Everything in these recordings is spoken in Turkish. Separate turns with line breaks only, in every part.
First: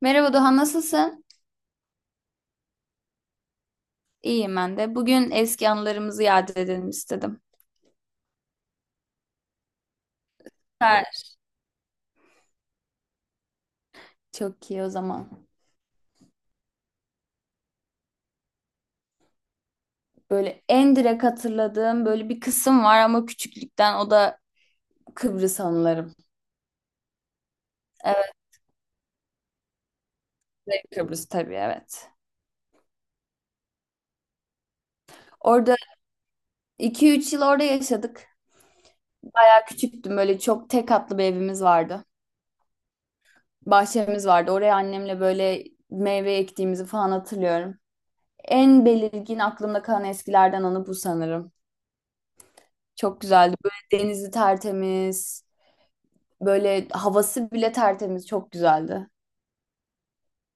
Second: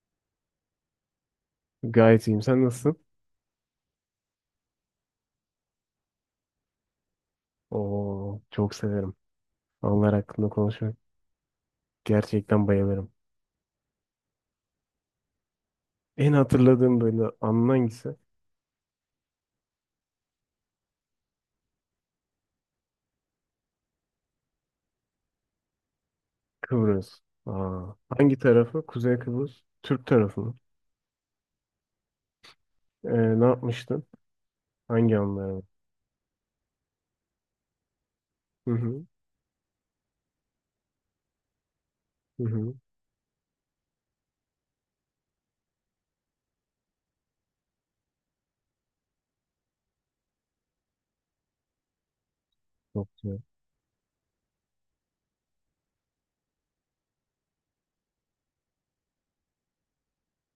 Merhaba Doğan, nasılsın?
Gayet iyiyim. Sen nasılsın?
İyiyim ben de. Bugün eski anılarımızı yad edelim istedim.
Oo, çok severim. Onlar hakkında konuşmak
Süper.
gerçekten bayılırım.
Çok iyi o zaman.
En hatırladığım böyle anın hangisi?
Böyle en direkt hatırladığım böyle bir kısım var ama küçüklükten o da Kıbrıs anılarım.
Kıbrıs. Aa,
Evet,
hangi tarafı? Kuzey Kıbrıs. Türk tarafı mı?
Kuzey Kıbrıs tabii evet.
Ee, ne yapmıştın? Hangi anlara?
Orada iki üç yıl orada yaşadık.
Hı hı.
Ben küçüktüm böyle çok tek katlı bir evimiz vardı.
Hı hı.
Bahçemiz vardı. Oraya annemle böyle meyve ektiğimizi falan hatırlıyorum. En belirgin aklımda kalan eskilerden anı bu sanırım.
Çok
Çok
güzel.
güzeldi. Böyle denizi tertemiz. Böyle havası bile tertemiz, çok güzeldi.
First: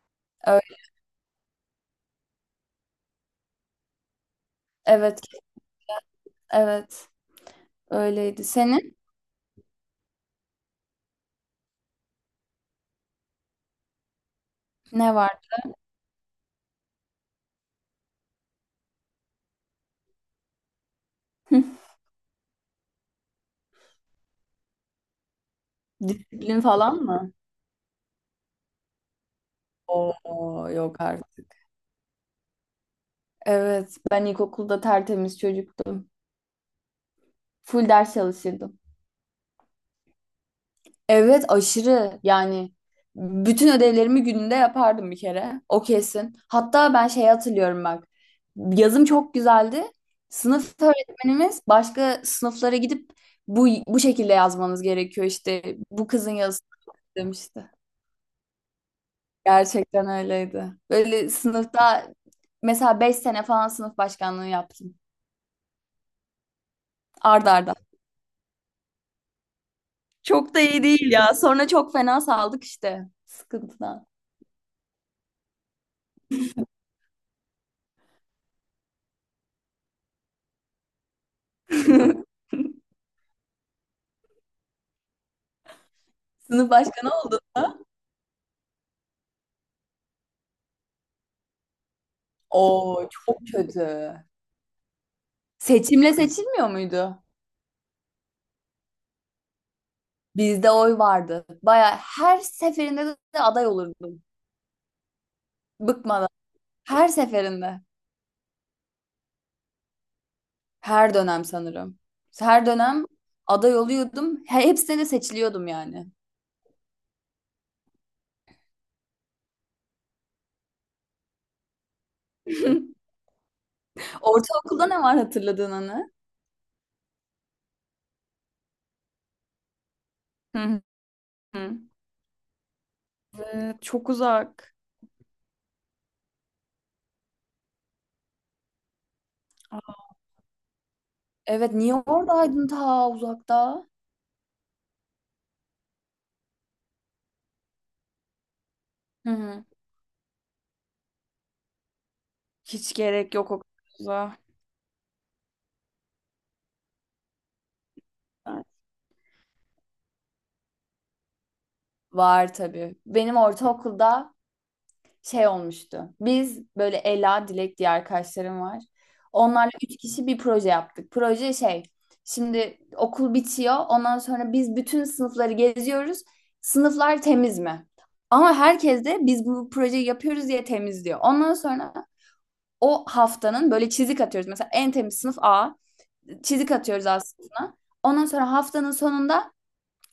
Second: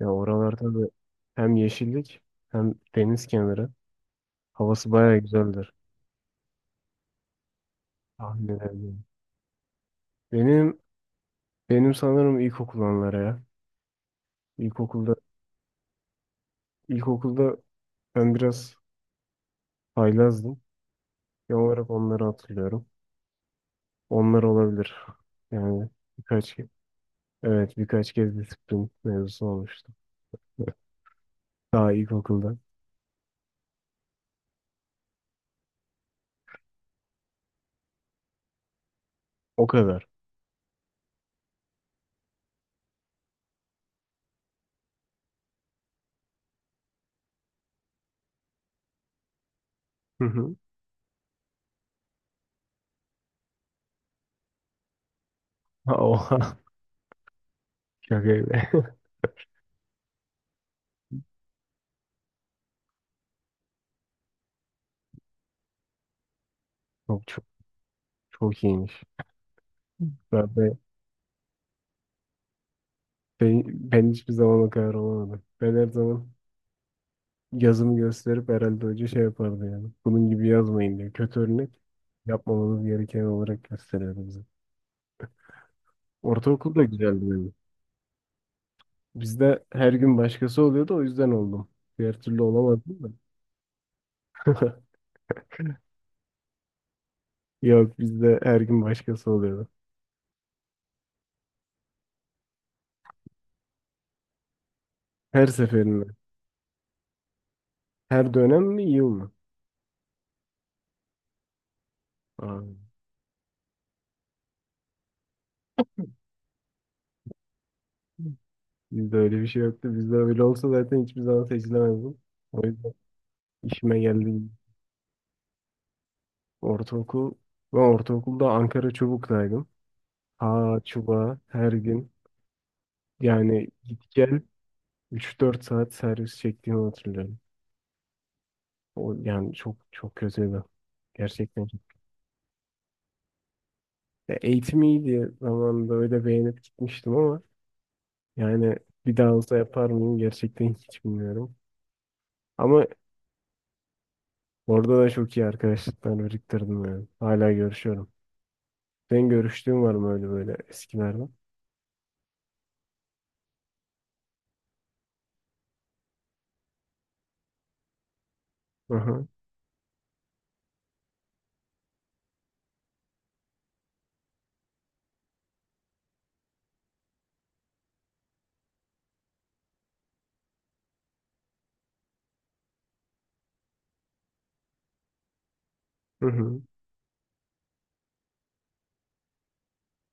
Ya oralarda
Öyle,
da hem yeşillik hem deniz kenarı. Havası bayağı
evet,
güzeldir.
evet. Öyleydi.
Tahmin
Senin
ederim. Benim benim sanırım ilkokul anları ya. İlkokulda
ne var?
ilkokulda ben biraz haylazdım. Genel olarak onları hatırlıyorum. Onlar olabilir. Yani birkaç
Disiplin
kez
falan mı?
evet, birkaç kez disiplin mevzusu olmuştu.
Oo, yok artık.
Daha ilkokulda.
Evet, ben ilkokulda tertemiz çocuktum. Full ders çalışırdım.
O kadar.
Evet aşırı yani bütün ödevlerimi gününde yapardım bir kere o kesin. Hatta ben şey hatırlıyorum bak yazım çok güzeldi.
Hı hı.
Sınıf öğretmenimiz başka sınıflara gidip bu şekilde yazmanız gerekiyor işte
Ha,
bu kızın
oha.
yazısı demişti.
Şaka gibi.
Gerçekten öyleydi. Böyle sınıfta mesela 5 sene falan sınıf başkanlığı yaptım
Çok çok
arda arda.
çok iyiymiş. Ben,
Çok da
ben,
iyi değil ya sonra çok fena saldık işte
ben,
sıkıntıdan.
ben hiçbir zaman o kadar olamadım. Ben her zaman yazımı gösterip herhalde hoca şey yapardı yani. Bunun gibi yazmayın diye. Kötü örnek yapmamamız gereken olarak gösteriyordu bize.
Sınıf
Ortaokul da
başkanı
güzeldi
oldum.
benim. Bizde her gün başkası oluyordu, o yüzden oldum. Diğer türlü olamadım da.
Oo çok kötü. Seçimle seçilmiyor muydu?
Yok, bizde her gün başkası oluyordu.
Bizde oy vardı. Baya her seferinde de aday olurdum.
Her seferinde.
Bıkmadan. Her seferinde.
Her dönem mi yıl mı?
Her dönem sanırım.
Aa,
Her dönem aday oluyordum. Hepsine de seçiliyordum yani.
bizde öyle bir şey yoktu. Bizde öyle olsa zaten hiçbir zaman seçilemezdim. O yüzden işime geldi.
Ortaokulda ne var hatırladığın anı?
Ortaokul. Ben ortaokulda Ankara Çubuk'taydım. Ha,
Hı
çubuğa her
hı.
gün. Yani
Evet, çok
git gel
uzak.
3-4 saat servis çektiğimi hatırlıyorum. O, yani çok çok kötüydü. Gerçekten.
Evet, niye oradaydın ta uzakta?
Ya eğitim iyiydi zamanında, öyle beğenip gitmiştim ama yani bir
Hı
daha olsa
hı.
yapar mıyım gerçekten hiç bilmiyorum. Ama
Hiç gerek yok o kadar uzağa.
orada da çok iyi arkadaşlıklar biriktirdim yani. Hala görüşüyorum. Senin görüştüğün var mı öyle böyle eskilerden?
Var tabii. Benim ortaokulda şey olmuştu. Biz böyle Ela, Dilek diye arkadaşlarım var.
Hı hı.
Onlarla üç kişi bir proje yaptık. Proje şey, şimdi okul bitiyor. Ondan sonra biz bütün sınıfları geziyoruz. Sınıflar temiz mi? Ama herkes de biz bu projeyi yapıyoruz diye temizliyor. Ondan sonra o haftanın böyle çizik atıyoruz. Mesela en temiz sınıf A.
Hı hı.
Çizik atıyoruz A sınıfına. Ondan sonra haftanın sonunda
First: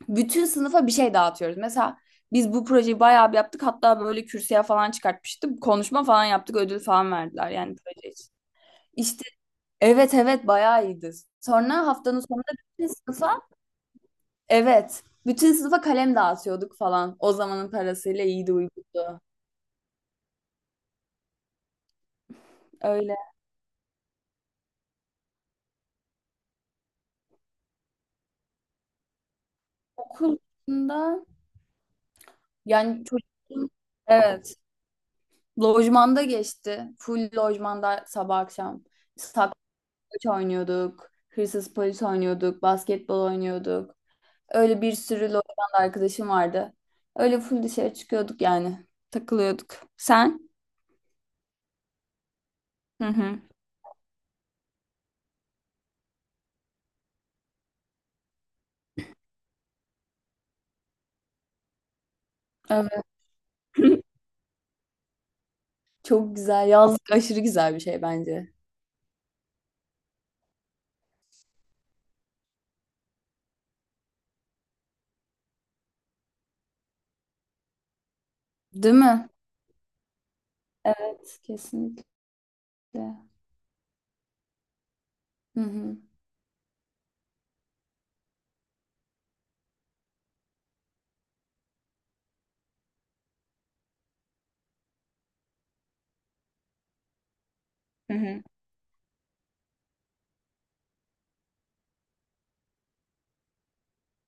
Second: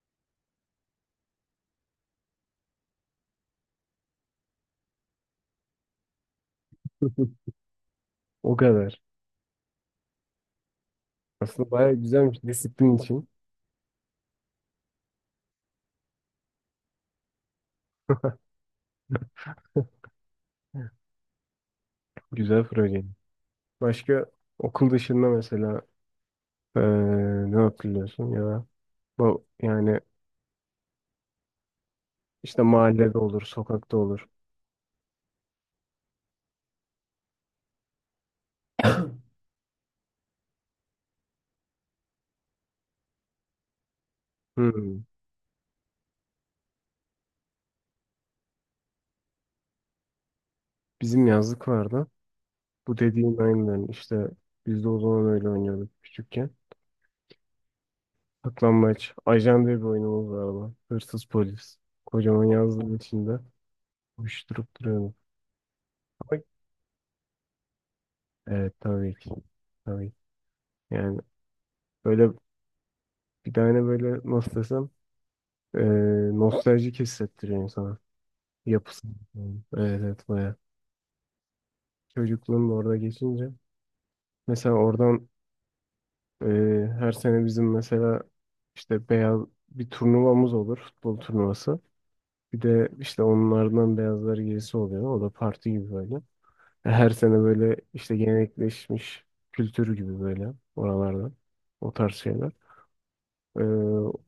bütün sınıfa bir şey dağıtıyoruz. Mesela biz bu projeyi bayağı bir yaptık. Hatta böyle kürsüye falan çıkartmıştık. Konuşma falan yaptık. Ödül falan verdiler yani proje için.
O kadar.
İşte evet, evet, bayağı iyiydi.
Aslında
Sonra
bayağı
haftanın
güzelmiş
sonunda bütün
disiplin için.
sınıfa evet, bütün sınıfa kalem dağıtıyorduk falan. O zamanın parasıyla iyiydi uygundu.
Güzel proje.
Öyle.
Başka okul dışında mesela eee, ne hatırlıyorsun ya da bu yani
Okulda
işte
yani
mahallede olur,
çocuğum
sokakta olur.
evet lojmanda geçti. Full lojmanda sabah akşam. Saklambaç oynuyorduk. Hırsız polis oynuyorduk. Basketbol oynuyorduk. Öyle bir
Hmm.
sürü Lorient'li arkadaşım vardı. Öyle full dışarı çıkıyorduk yani. Takılıyorduk. Sen?
Bizim yazlık vardı. Bu
Hı
dediğin
hı.
aynen işte, biz de o zaman öyle oynuyorduk küçükken. Saklambaç. Ajan diye bir oyunumuz vardı. Lan. Hırsız polis. Kocaman yazdığın
Evet.
içinde uyuşturup duruyorduk.
Çok
Ama
güzel. Yazlık aşırı güzel bir şey bence.
evet, tabii ki. Tabii. Yani böyle bir tane böyle nasıl desem eee nostaljik hissettiriyor insana.
Değil
Yapısı.
mi?
Evet, evet, baya.
Evet, kesinlikle.
Çocukluğum da orada geçince. Mesela oradan
Hı hı.
her sene bizim mesela işte beyaz bir turnuvamız olur. Futbol turnuvası. Bir de işte onlardan beyazlar gerisi oluyor. O da parti gibi böyle. Her sene böyle
Hı
işte
hı.
gelenekleşmiş kültür gibi böyle oralarda. O tarz şeyler. Ee,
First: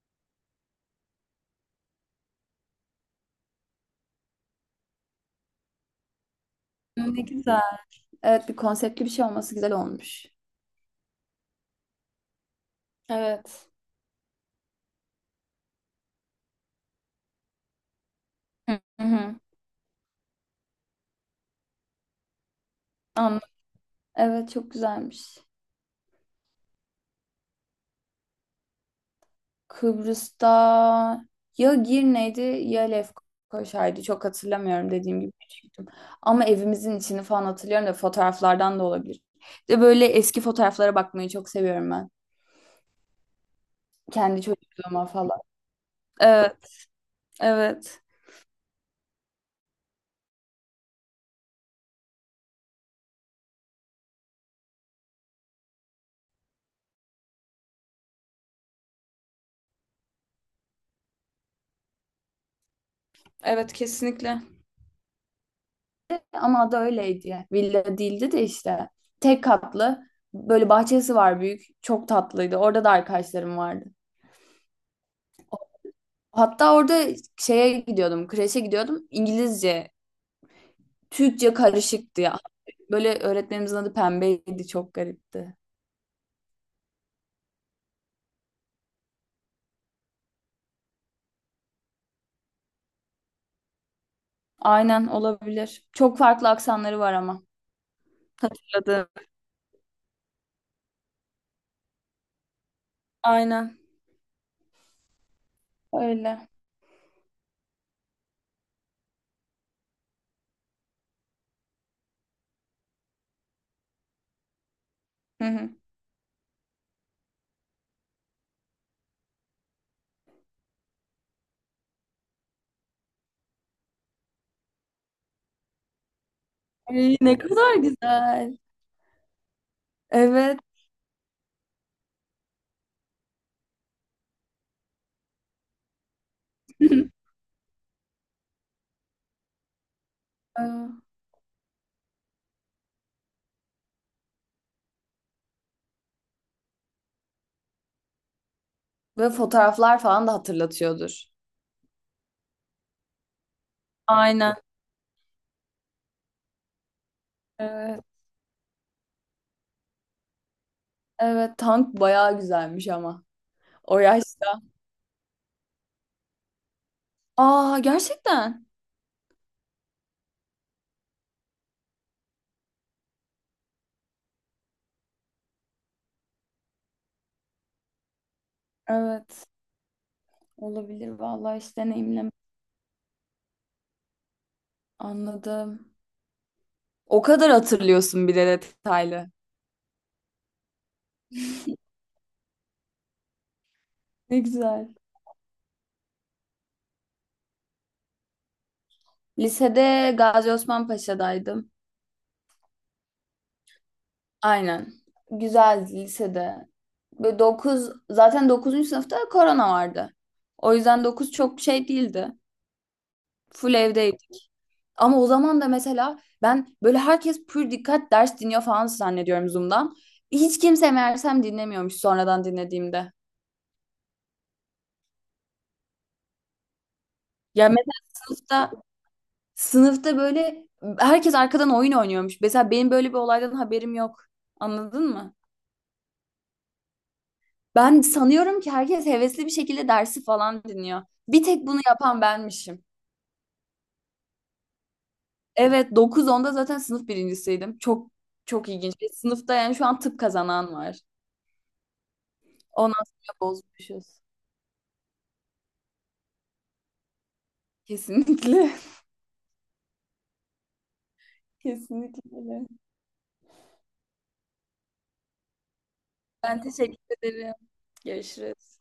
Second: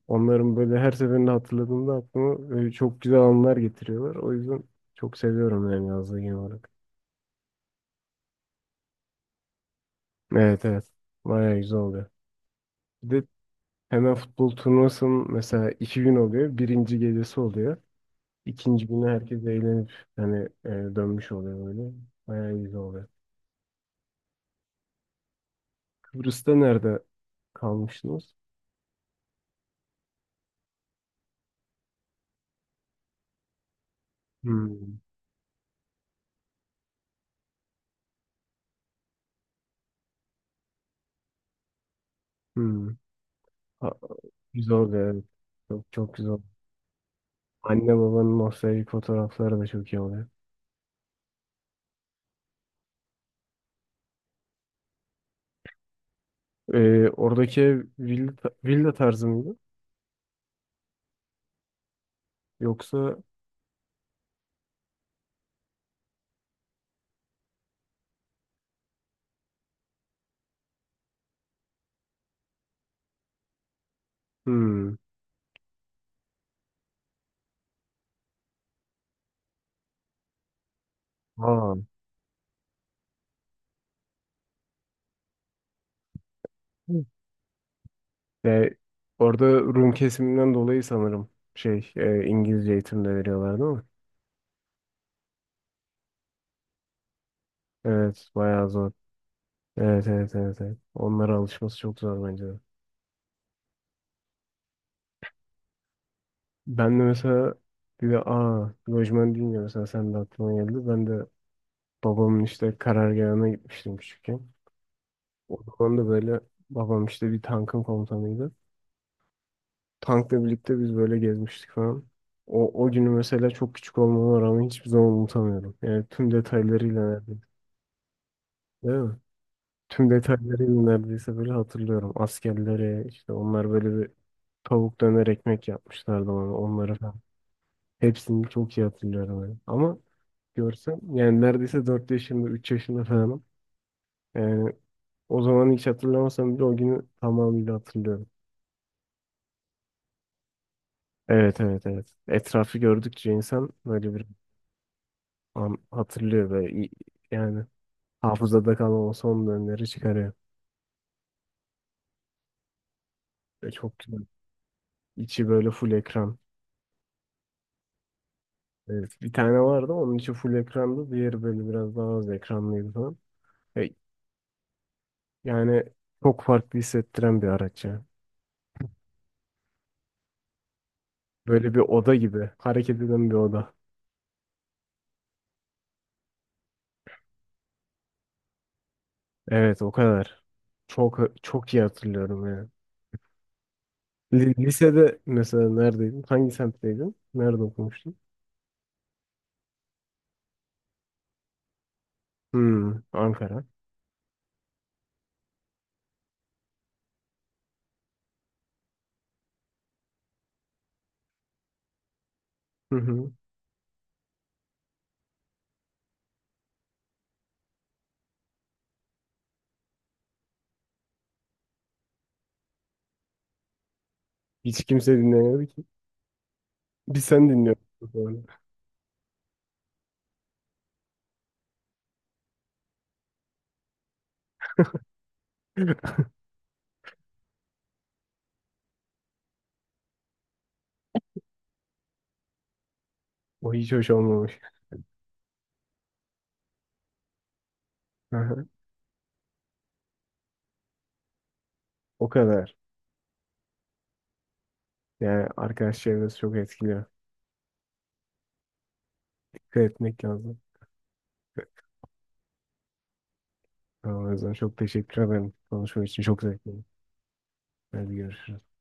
Onların böyle her seferinde hatırladığımda aklıma böyle çok güzel anılar getiriyorlar. O yüzden çok seviyorum yani yazlığı genel olarak.
Ne güzel. Evet, bir konseptli bir şey olması güzel olmuş.
Evet, evet. Bayağı güzel oluyor. Bir de
Evet.
hemen futbol turnuvasının mesela 2 gün oluyor. Birinci gecesi oluyor.
Hı
İkinci günü
hı.
herkes eğlenip hani dönmüş oluyor böyle. Bayağı güzel oluyor.
Anladım. Evet, çok güzelmiş.
Kıbrıs'ta nerede kalmıştınız?
Kıbrıs'ta ya Girne'ydi ya Lefkoşa'ydı. Çok hatırlamıyorum
Hmm.
dediğim gibi küçüktüm. Ama evimizin içini falan hatırlıyorum da fotoğraflardan da olabilir. De böyle eski fotoğraflara bakmayı çok seviyorum ben.
Hmm. Ha,
Kendi
güzel
çocukluğuma
oluyor. Evet.
falan.
Çok, çok güzel.
Evet,
Anne
evet.
babanın nostaljik fotoğrafları da çok iyi oluyor. Oradaki ev villa, tarzı mıydı? Yoksa
Evet, kesinlikle. Ama adı öyleydi, ya. Villa değildi de işte. Tek katlı. Böyle bahçesi var büyük. Çok tatlıydı. Orada da arkadaşlarım vardı.
hmm.
Hatta orada şeye gidiyordum. Kreşe gidiyordum. İngilizce Türkçe
Ha.
karışıktı ya. Böyle öğretmenimizin adı Pembe'ydi. Çok garipti.
Ve orada Rum kesiminden dolayı sanırım şey İngilizce eğitim de veriyorlar değil mi?
Aynen, olabilir. Çok farklı aksanları var ama.
Evet, bayağı zor.
Hatırladım.
Evet, evet, evet, evet. Onlara alışması çok zor bence de.
Aynen. Öyle.
Ben de mesela bir de aa lojman deyince mesela sen de aklıma geldi. Ben de babamın işte karargahına gitmiştim küçükken.
Hı
O
hı.
zaman da böyle babam işte bir tankın komutanıydı. Tankla birlikte biz böyle gezmiştik falan. O günü mesela çok küçük olmama rağmen hiçbir zaman unutamıyorum. Yani tüm detaylarıyla
Ay, ne
neredeyse.
kadar güzel.
Değil mi? Tüm
Evet.
detaylarıyla neredeyse böyle hatırlıyorum. Askerlere işte onlar böyle bir tavuk döner ekmek yapmışlardı bana, onları falan. Hepsini çok iyi hatırlıyorum yani. Ama görsem
Ee,
yani neredeyse 4 yaşında 3 yaşında falanım. Yani o zaman hiç hatırlamasam bile o günü tamamıyla hatırlıyorum.
Ve fotoğraflar falan da hatırlatıyordur.
Evet, evet, evet. Etrafı gördükçe insan böyle bir
Aynen.
an hatırlıyor ve yani
Evet.
hafızada kalan o son dönemleri çıkarıyor.
Evet. Tank bayağı güzelmiş ama.
Ve
O
çok güzel.
yaşta.
İçi böyle full ekran.
Aa gerçekten.
Evet, bir tane vardı, onun içi full ekrandı. Diğeri böyle biraz daha az ekranlıydı falan. E, Yani çok farklı hissettiren bir araç ya.
Evet. Olabilir. Vallahi
Böyle
hiç
bir oda
deneyimlemedim.
gibi. Hareket eden bir oda.
Anladım. O kadar hatırlıyorsun bir de detaylı.
Evet, o kadar. Çok çok iyi hatırlıyorum ya.
Ne güzel.
Lisede mesela neredeydin? Hangi semtteydin? Nerede okumuştun?
Lisede Gazi Osman Paşa'daydım.
Hmm, Ankara.
Aynen. Güzeldi lisede. Böyle 9, zaten 9. sınıfta korona vardı. O yüzden 9 çok şey değildi.
Hı hı.
Full evdeydik. Ama o zaman da mesela ben böyle herkes pür dikkat ders dinliyor falan zannediyorum Zoom'dan. Hiç kimse meğersem dinlemiyormuş sonradan dinlediğimde.
Hiç kimse dinlemiyordu ki. Biz sen
Ya
dinliyordun.
mesela
Sonra.
sınıfta sınıfta böyle herkes arkadan oyun oynuyormuş. Mesela benim böyle bir olaydan haberim yok. Anladın mı? Ben sanıyorum ki herkes hevesli bir şekilde dersi falan dinliyor. Bir tek bunu yapan benmişim.
O hiç hoş olmamış.
Evet 9-10'da zaten sınıf birincisiydim. Çok
Hı hı.
çok ilginç. Bir sınıfta yani şu an tıp kazanan var.
O kadar.
Ondan sonra bozmuşuz.
Yani arkadaş çevresi çok etkiliyor.
Kesinlikle.
Dikkat etmek lazım.
Kesinlikle, öyle.
Tamam, o yüzden çok teşekkür ederim. Konuşma için çok
Ben
zevkli.
teşekkür ederim.
Hadi görüşürüz.
Görüşürüz.